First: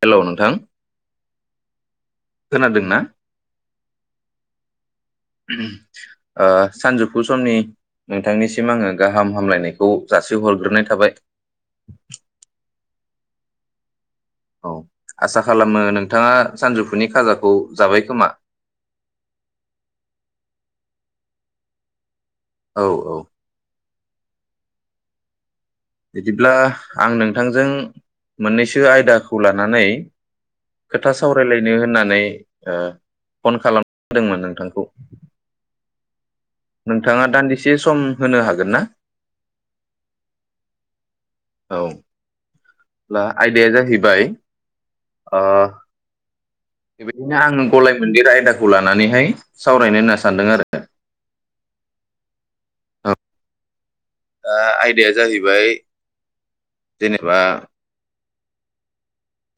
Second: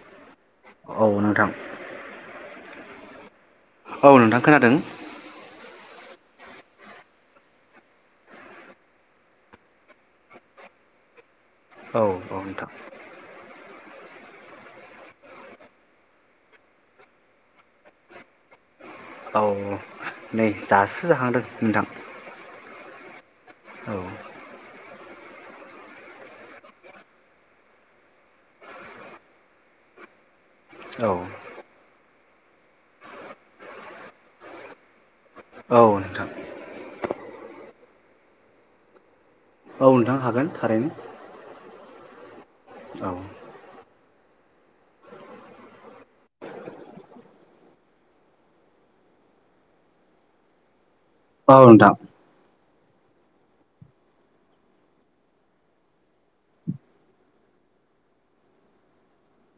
Hello नोंथां औ नोंथां खोनादों ना। औ नोंथां खोनादों। ओ सानजौफु समनि नोंथांनिसिम आङो गाहाम हामलायनायखौ जासिहरग्रोनाय थाबाय। औ औ नोंथां। औ आसा खालामो नोंथाङा सानजौफुनि खाजाखौ जाबाय खोमा। औ नै दासो जाखांदों नोंथां। औ औ। औ। बिदिब्ला आं नोंथांजों मोननैसो आयदाखौ लानानै। औ खोथा सावरायलायनो होननानै। ओ फन खालामदोंमोन नोंथांखौ। औ नोंथां। नोंथाङा दान्दिसे सम होनो हागोन ना। औ नोंथां हागोन थारैनो। औ। औ ब्ला आयदाया जाहै बाय ओ बेबायदिनो आङो गलाय मोनदेर आयदाखौ लानानैहाय सावरायनो होनना सानदों आरो। औ नोंथां। औ दा आयदाया जाहैबाय जेनेबा।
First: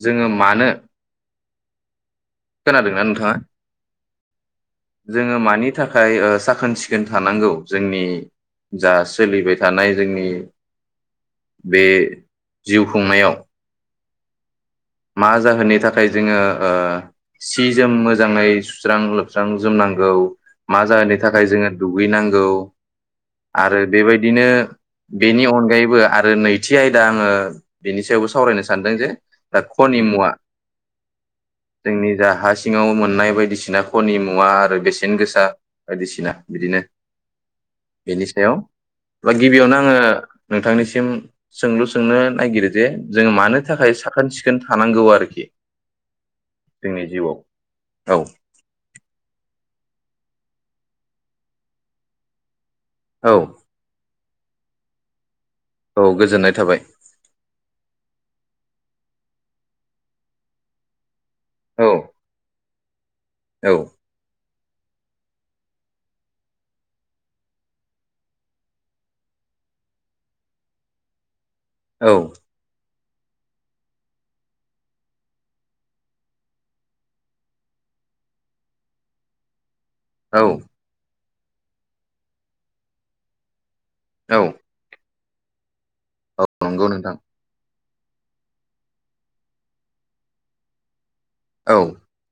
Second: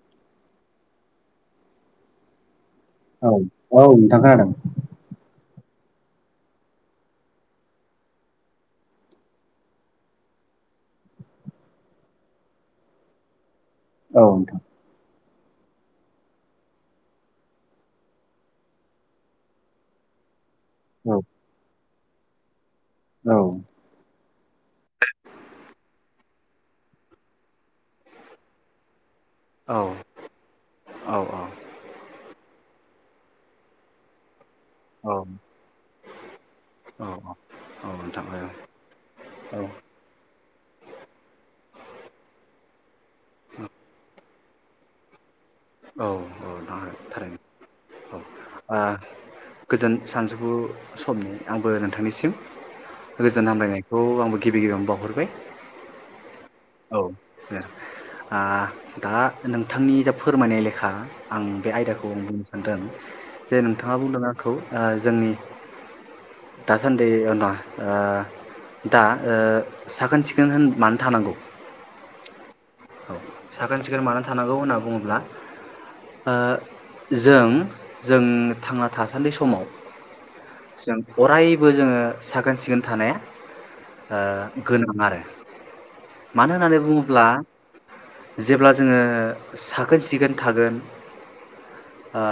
जोङो मानो। खोनादोंना औ नोंथाङा? औ नोंथां खोनादों। जोंओ मानि थाखाय साखोन सिखोन थानांगौ जोंनि जा सोलिबाय थानाय जोंनि बे जिउ खुंनायाव। औ मा जाहोननि थाखाय जोंङो ओ सि जोम मोजाङै सुस्रां लोबस्रां जोमनांगौ मा औ जाहोननि थाखाय जोङो दुगैनांगौ औ आरो बेबायदिनो बेनि अनगायैबो आं आरो नैथि आयदा आङो बेनि सायावबो सावरायनो सानदों जे दा औ कनिमुवा औ नोंथां औ जोंनि जा हासि सिङाव मोननाय बायदिसिना खनि मुवा आरो बेसेन नोंथां गोसा बायदिसिना बिदिनो बेनि सायाव बा गिबियावनो आङो नोंथांनिसिम सोंलु सोंनो नागिरो जे जों मानो थाखाय साखोन सि सिखोन थानांगौ आरोखि औ औ जोंनि जिउआव औ थारैनो औ गोजोन सानजौफु समनि आंबो नोंथांनिसिम औ गोजोन हामलायनायखौ आंबो गिबि गिबियावनो बावहरबाय औ गोजोननाय थाबाय औ आ दा नोंथांनि जा फोरमायनाय लेखा आं बे औ आयदाखौ बुंनो सानदों जे औ नोंथाङा बुंदों आंखौ ओ जोंनि दासान्दि ना दा साखोन सिखोन होन मानो थानांगौ औ औ साखोन सिखोन मानो थानांगौ होनना बुङोब्ला जों जों थांना थासान्दि समाव औ जों अरायबो जोङो साखोन सिखोन थानाया औ ओ गोनां आरो औ मानो होननानै नंगौ नोंथां बुङोब्ला जेब्ला जोङो साखोन सिखोन थागोन औ ओ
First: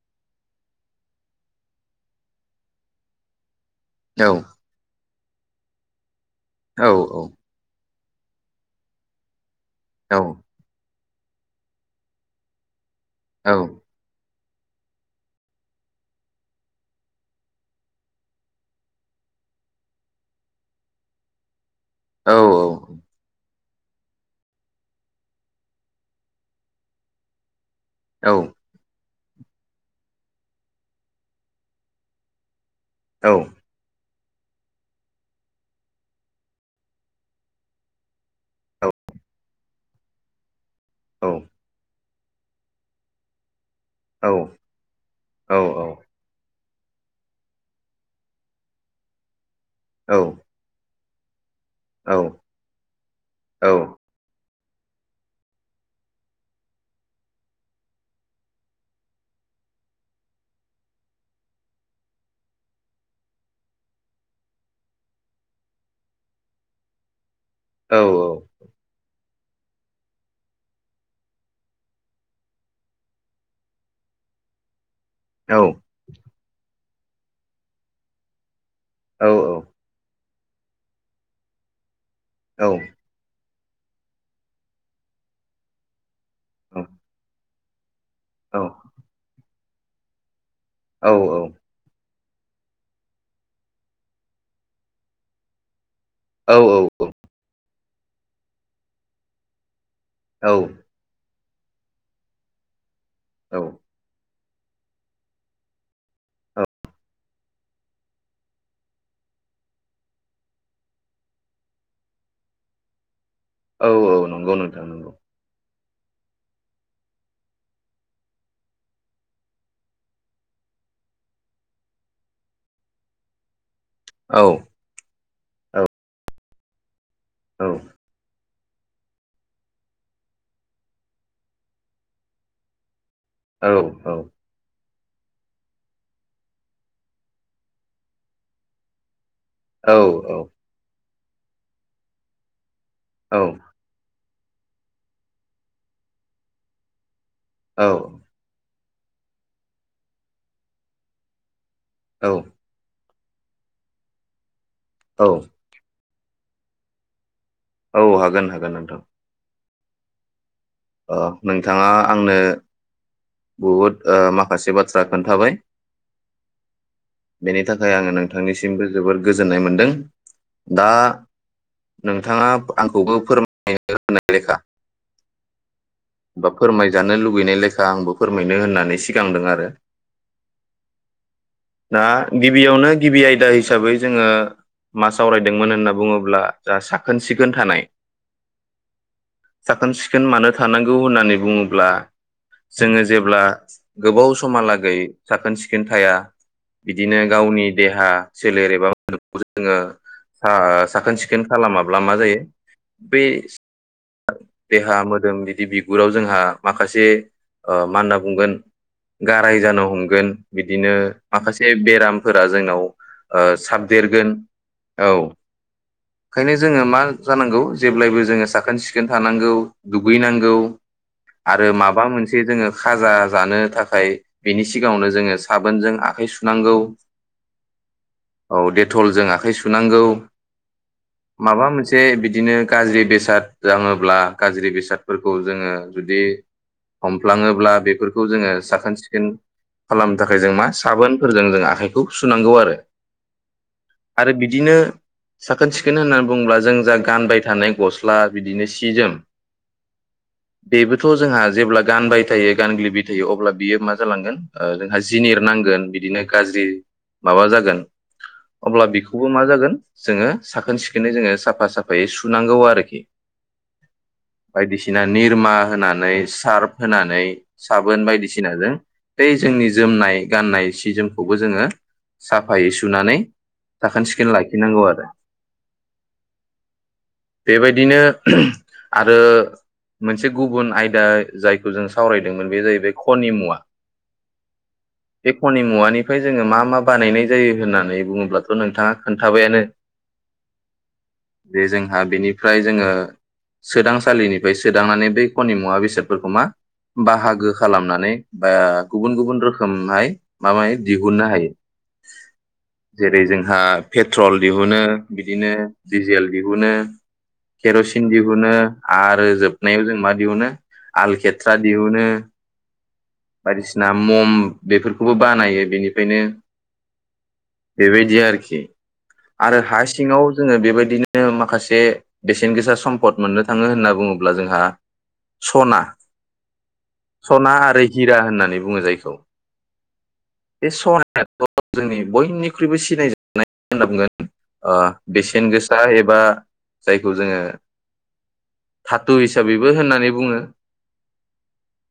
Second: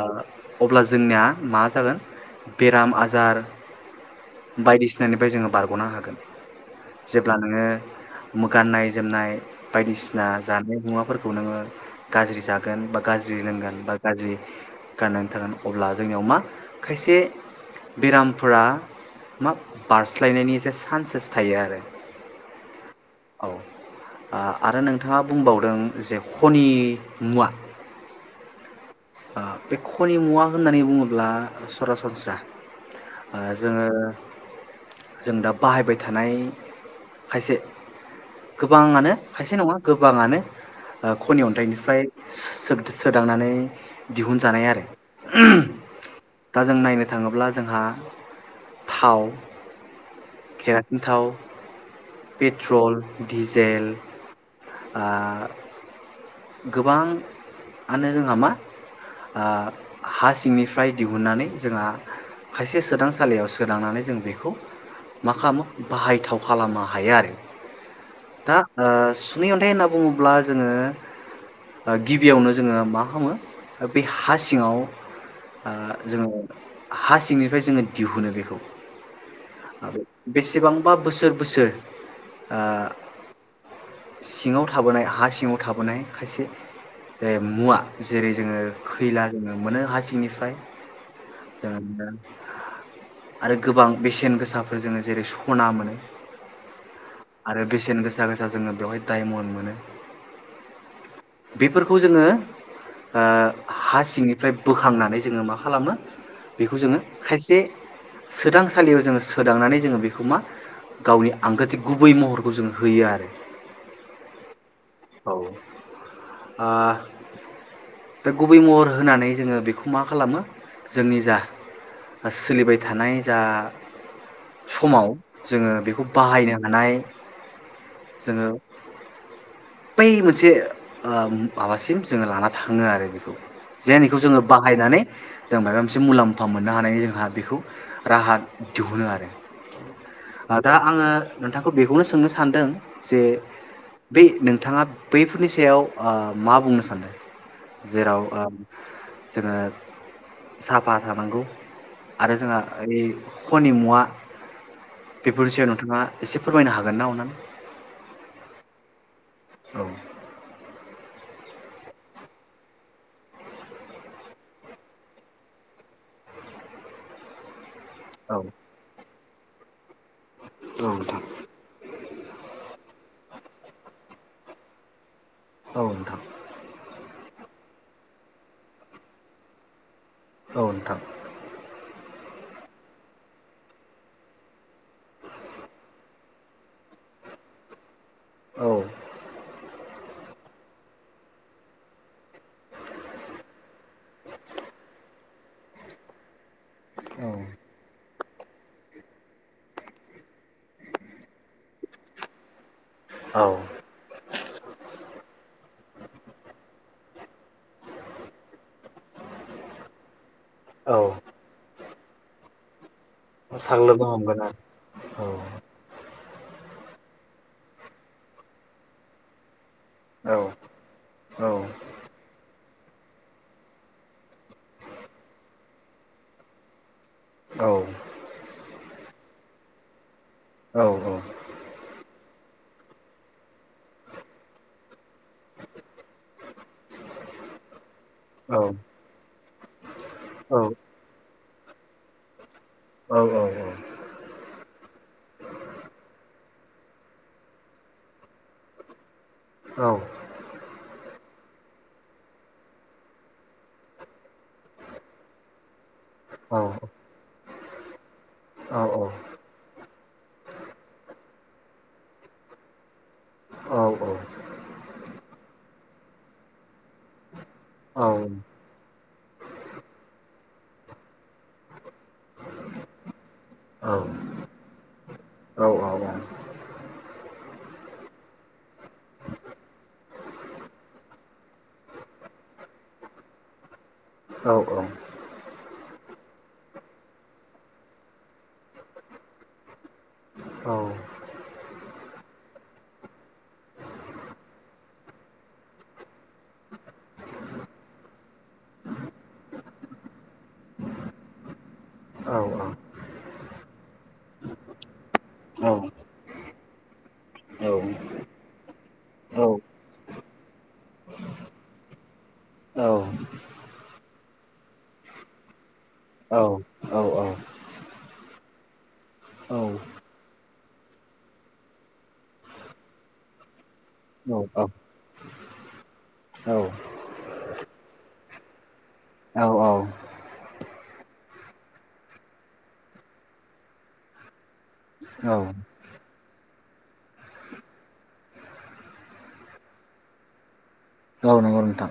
अब्ला जोंनिया मा जागोन बेराम आजार औ बायदिसि सिनायनिफ्राय जोङो बारग'नो हागोन औ जेब्ला नोङो गाननाय जोमनाय औ बायदिसिना जानाय मुवाफोर। खौ नोङो गाज्रि जागोन बा गाज्रि औ लोंगोन बा गाज्रि गाननानै थागोन अब्ला जोंनियाव मा खायसे बेरामफोरा मा बारस्लायनायनि जे सान्सेस थायो आरो औ औ औ आ आरो नोंथाङा बुंबावदों जे खनि मुवा औ आ बे खनिमुवा होननानै बुङोब्ला सरासनस्रा औ ओ जोङो जों दा बाहायबाय थानाय खायसे औ गोबाङानो खायसे नङा गोबाङानो ओ खनि अन्थाइनिफ्राय सो -सो सोदांनानै दिहुनजानाय आरो दा जों नायनो थाङोब्ला जोंहा थाव औ सिन थाव पेट्रल डिजेल आ गोबांआनो जोंहा मा आ हा सिंनिफ्राय दिहुननानै जोंहा खायसे सोदांसालियाव सदांनानै जों बेखौ मा खालामो बाहायथाव खालामनो हायो आरो औ दा ओ सुनै अन्थाइ होनना बुङोब्ला जोङो ओ गिबियावनो जोङो मा खालामो बे हा सिङाव औ ओ जोङो हा सिंनिफ्राय जोङो दिहुनो बेखौ औ औ बेसेबांबा बोसोर बोसोर ओ सिङाव थाबोनाय हा सिङाव थाबोनाय खायसे औ जाय मुवा जेरै औ जोङो खैला जोङो मोनो हा सिंनिफ्राय। [unintelligible] आरो गोबां बेसेन गोसाफोर जोङो जेरै सना मोनो औ औ औ। आरो बेसेन गोसा गोसा जोङो बेवहाय डायमन्ड मोनो। औ। बेफोरखौ जोङो ओ औ हा सिं निफ्राय बोखांनानै जोङो मा खालामो बेखौ जोङो खायसे सोदांसालियाव जोङो सोदांनानै जोङो बेखौ मा गावनि आंगोथि गुबै महरखौ जोङो होयो आरो। औ औ नंगौ नोंथां नंगौ। औ ओ बे गुबै महर होनानै जोङो बेखौ मा खालामो जोंनि जा सोलिबाय थानाय जा औ समाव जोङो औ बेखौ बाहायनो हानाय औ औ। ओ बै मोनसे ओ माबासिम जोङो लाना थाङो आरो औ जेनिखौ जोङो बाहायनानै जों माबा मोनसे मुलाम्फा मोननो हानाय जोंहा बेखौ राहा दिहुनो आरो। ओ दा आङो नोंथांखौ बेखौनो सोंनो सानदों जे बे नोंथाङा बैफोरनि सायाव ओ मा बुंनो सानदों जेराव ओ जोङो साफा थानांगौ औ आरो जोंहा ओइ खनि मुवा औ बेफोरनि सायाव नोंथाङा एसे फोरमायनो हागोन ना अननानै? औ हागोन हागोन नोंथां। औ। ओ नोंथाङा आंनो बहुद माखासे बाथ्रा खोन्थाबाय बेनि थाखाय आङो औ नोंथांनिसिमबो जोबोद गोजोननाय मोन्दों। औ नोंथां। नोंथाङा आंखौबो फोरमाय नाय लेखा औ नोंथां बा फोरमायजानो लुबै लुबैनाय लेखा आंबो फोरमायनो होननानै सिगांदों आरो औ नोंथां। दा गिबियावनो गिबि आयदा हिसाबै जोङो मा सावरायदोंमोन होनना बुङोब्ला जा साखोन सिखोन थानाय। औ साखोन सिखोन मानो थानांगौ होननानै बुङोब्ला जोङो जेब्ला गोबाव समहालागै साखोन सिखोन थाया बिदिनो औ गावनि देहा सोलेर एबा जोङो ओ साखोन सिखोन खालामाब्ला मा जायो बे औ देहा मोदोम बिदि बि बिगुराव जोंहा माखासे ओ मा होनना बुंगोन गाराय जानो हमगोन। औ साग्लोबनो हमगोन आरो औ बिदिनो माखासे बेरामफोरा जोंनाव ओ साबदेरगोन औ। ओंखायनो जोङो मा जानांगौ जेब्लायबो जोङो साखोन सिखोन थानांगौ। दुगैनांगौ आरो माबा मोनसे जोङो खाजा जानो थाखाय बिनि सिगाङावनो जोङो साबोनजों आ आखाइ सुनांगौ। औ देथलजों आखाइ सुनांगौ। माबा मोनसे बिदि बिदिनो गाज्रि बेसाद दाङोब्ला गाज्रि बेसाद फोरखौ जोङो जुदि हमफ्लाङोब्ला बेफोर खौ जोङो साखोन सिखोन खालामनो थाखाय जों मा फोरजों जों आखाइखौ सुनांगौ आरो। आरो बिदिनो साखोन सिखोन होननानै बुंङोब्ला जों जा गानबाय थानाय गस्ला बिदिनो सि जोम औ थ' जोंहा जेब्ला गानबाय थायो गानग्लिबाय थायो अब्ला बियो मा जालांगोन ओ जोंहा जिनिर नांगोन गोन बिदिनो गाज्रि माबा जागोन गोन। अब्ला बेखौबो मा जागोन जोङो साखोन सिखोनै जोङो साफा साफायै सुनांगौ आरोखि। बायदिसिना नि बोमा होनानै सार्फ होनानै साबोन बायदिसिनाजों बे जोंनि जोमनाय गाननाय सि जोमखौबो जोङो साफायै सुनानै साखोन सिखोन लाखिनांगौ आरो बेबायदिनो ओम आरो मोनसे गुबुन आयदा जायखौ जों सावरायदोंमोन बे जाहैबाय खनि मुवा औ औ बे खनिमुवानिफ्राय जोङो मा मा बानायनाय जायो होननानै बुङोब्लाथ' नोंथाङा खोन्थाबायानो जे जोंहा बेनिफ्राय जोङो सोदांसालिनिफ्राय सोदांनानै बै खनि मुवा बेसादफोरखौ मा बाहागो खालामनानै बा गुबुन गुबुन रोखोम रोखोमहाय माबाय दिहुननो हायो औ जेरै जोंहा पेट्रल दिहुनो बिदिनो दिजेल दिहुनो केर'सिन दिहुनो आरो जोबनायाव जों मा दिहुनो आल खेथ्रा दिहुनो बायदिसिना मम बेफोरखौबो बानायो बेनिफ्राय बेनो बेबायदि आरोखि आरो हा सिङाव जोङो बेबायदिनो माखासे बेसेन गोसा सम्पद मोननो थाङो होनना बुङोब्ला जोंहा सना सना आरो हिरा होननानै बुङो जायखौ बे सनायाथ' जोंनि बयनिख्रुइबो सिनायजानायगोन ओ बेसेन गोसा एब बा जायखौ जोङो धाथु हिसाबैबो होननानै बुङो गावनो गाव नोंथां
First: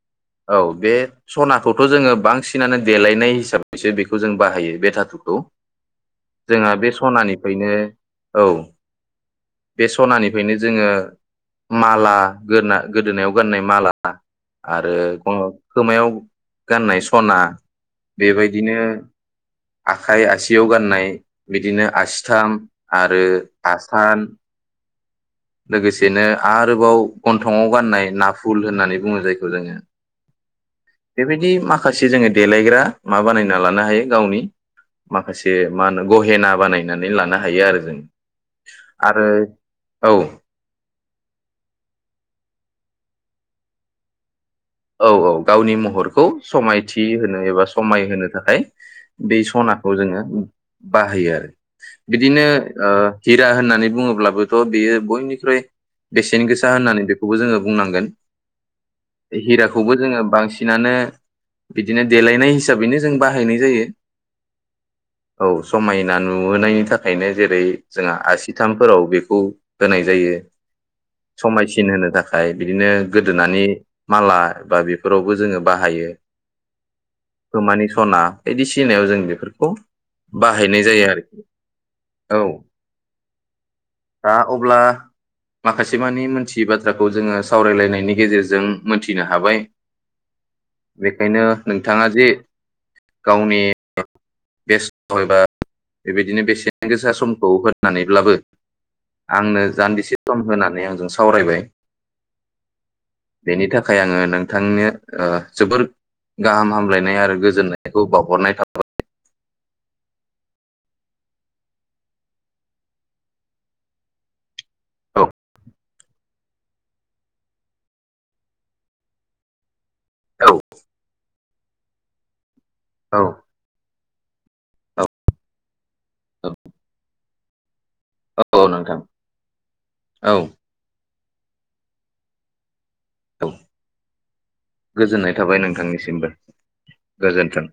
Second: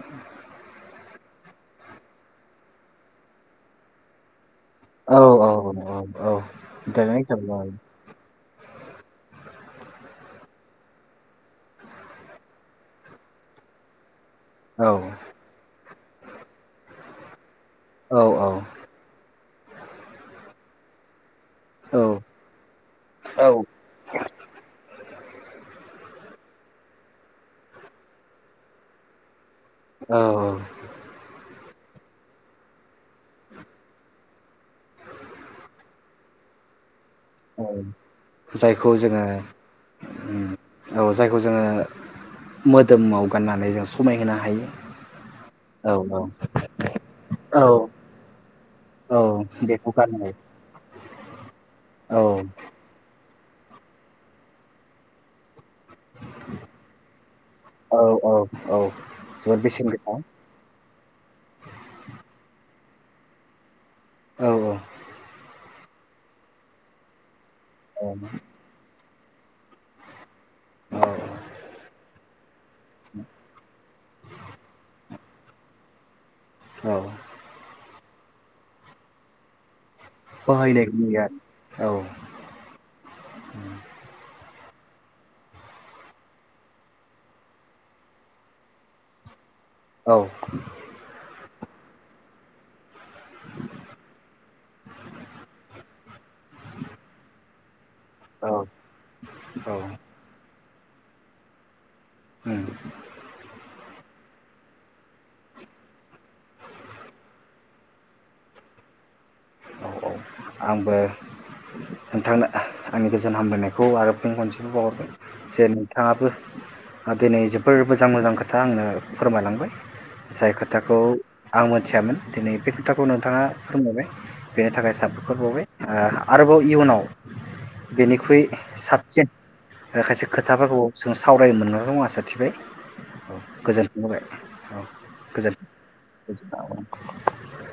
औ बे सनाखौथ' जोङो बांसिन बांसिनानो देलायनाय हिसाबैसो बेखौ जों बाहायो बे औ धाथुखौ औ औ औ जोंहा बे देरनाय हिसाबै सनानिफ्रायनो औ बे सनानिफ्रायनो जोङो माला गोदना गोदोनायाव गाननाय माला औ आरो ग खोमायाव गाननाय स सना औ बेबायदिनो औ आखाइ आसियाव गाननाय बिदिनो आसिथाम आरो औ आसान लोगोसेनो आरोबाव गन्थंङाव गाननाय नाफुल होननानै बुङो जायखौ जोङो औ बेबायदि माखासे माखासे जोङो देलायग्रा मा बानायना लानो हायो गावनि माखासे मा होनो गहेना बानायनानै लानो हायो आरो औ जों जायखौ जोङो आरो औ उम औ जायखौ जोङो मोदोमाव गाननानै जों समायहोनो हायो औ औ गावनि औ महरखौ समायथि होनो औ एबा समायहोनो थाखाय औ बे बेखौ सनाखौ गानो जोङो बाहायो आरो औ बिदिनो ओ हिरा होननानै बुङोब्लाबोथ' बेयो बयनिख्रुइ बेसेन गोसा होननानै बेखौबो जोङो औ बुंनांगोन औ औ जोबोद बेसेन हिराखौबो गोसा जोङो बांसिनानो बिदिनो देलायनाय हिसाबैनो जों बाहायनाय जायो औ औ समायना नुहोनायनि थाखायनो जेरै औ जोंहा आसिथामफोराव बेखौ होनाय जायो औ समायसिन होनो थाखाय बिदिनो गोदोनानै माला बा बेफोरावबो जोङो बाहायो औ खोमानि सना बायदिसिनायाव जों बेफोरखौ बाहायनाय जायो नुयो आरोखि आरो औ दा अब्ला माखासेमानि मोनथियै बाथ्राखौ जोङो सावरायलायनायनि गेजेरजों मोनथिनो हाबाय औ बेखायनो नोंथाङा जे गावनि बेस्थ' एबा बेबायदिनो बेसेन गोसा समखौ होनानैब्लाबो औ आंनो औ जान्दिसे सम होनानै आंजों सावरायबाय उम बेनि थाखाय आङो नोंथांनो जोबोर गाहाम हामलायनाय आरो गोजोननायखौ बावहरनाय थाबाय औ औ आंबो नोंथांनो आंनि गोजोन हामलायनायखौ आरो फंन बे बावहरबाय औ जे नोंथाङाबो आ दिनै जोबोर मोजां मोजां खोथा आंनो फोरमायलांबाय। औ जाय खोथाखौ आं मोन मिथियामोन दिनै बे खोथाखौ औ नोंथाङा फोरमायबाय। बेनि थाखाय औ साब खर बावबाय आरोबाव इयुनाव बेनिख्रुइ औ औ नोंथां साबसिन खायसे औ खोथाफोरखौ जों सावरायनो मोननानै दं आसा थिबाय औ गोजोनथों होबाय औ गोजोननाय थाबाय नोंथांनिसिमबो। गोजोनथों गोजोन्थों।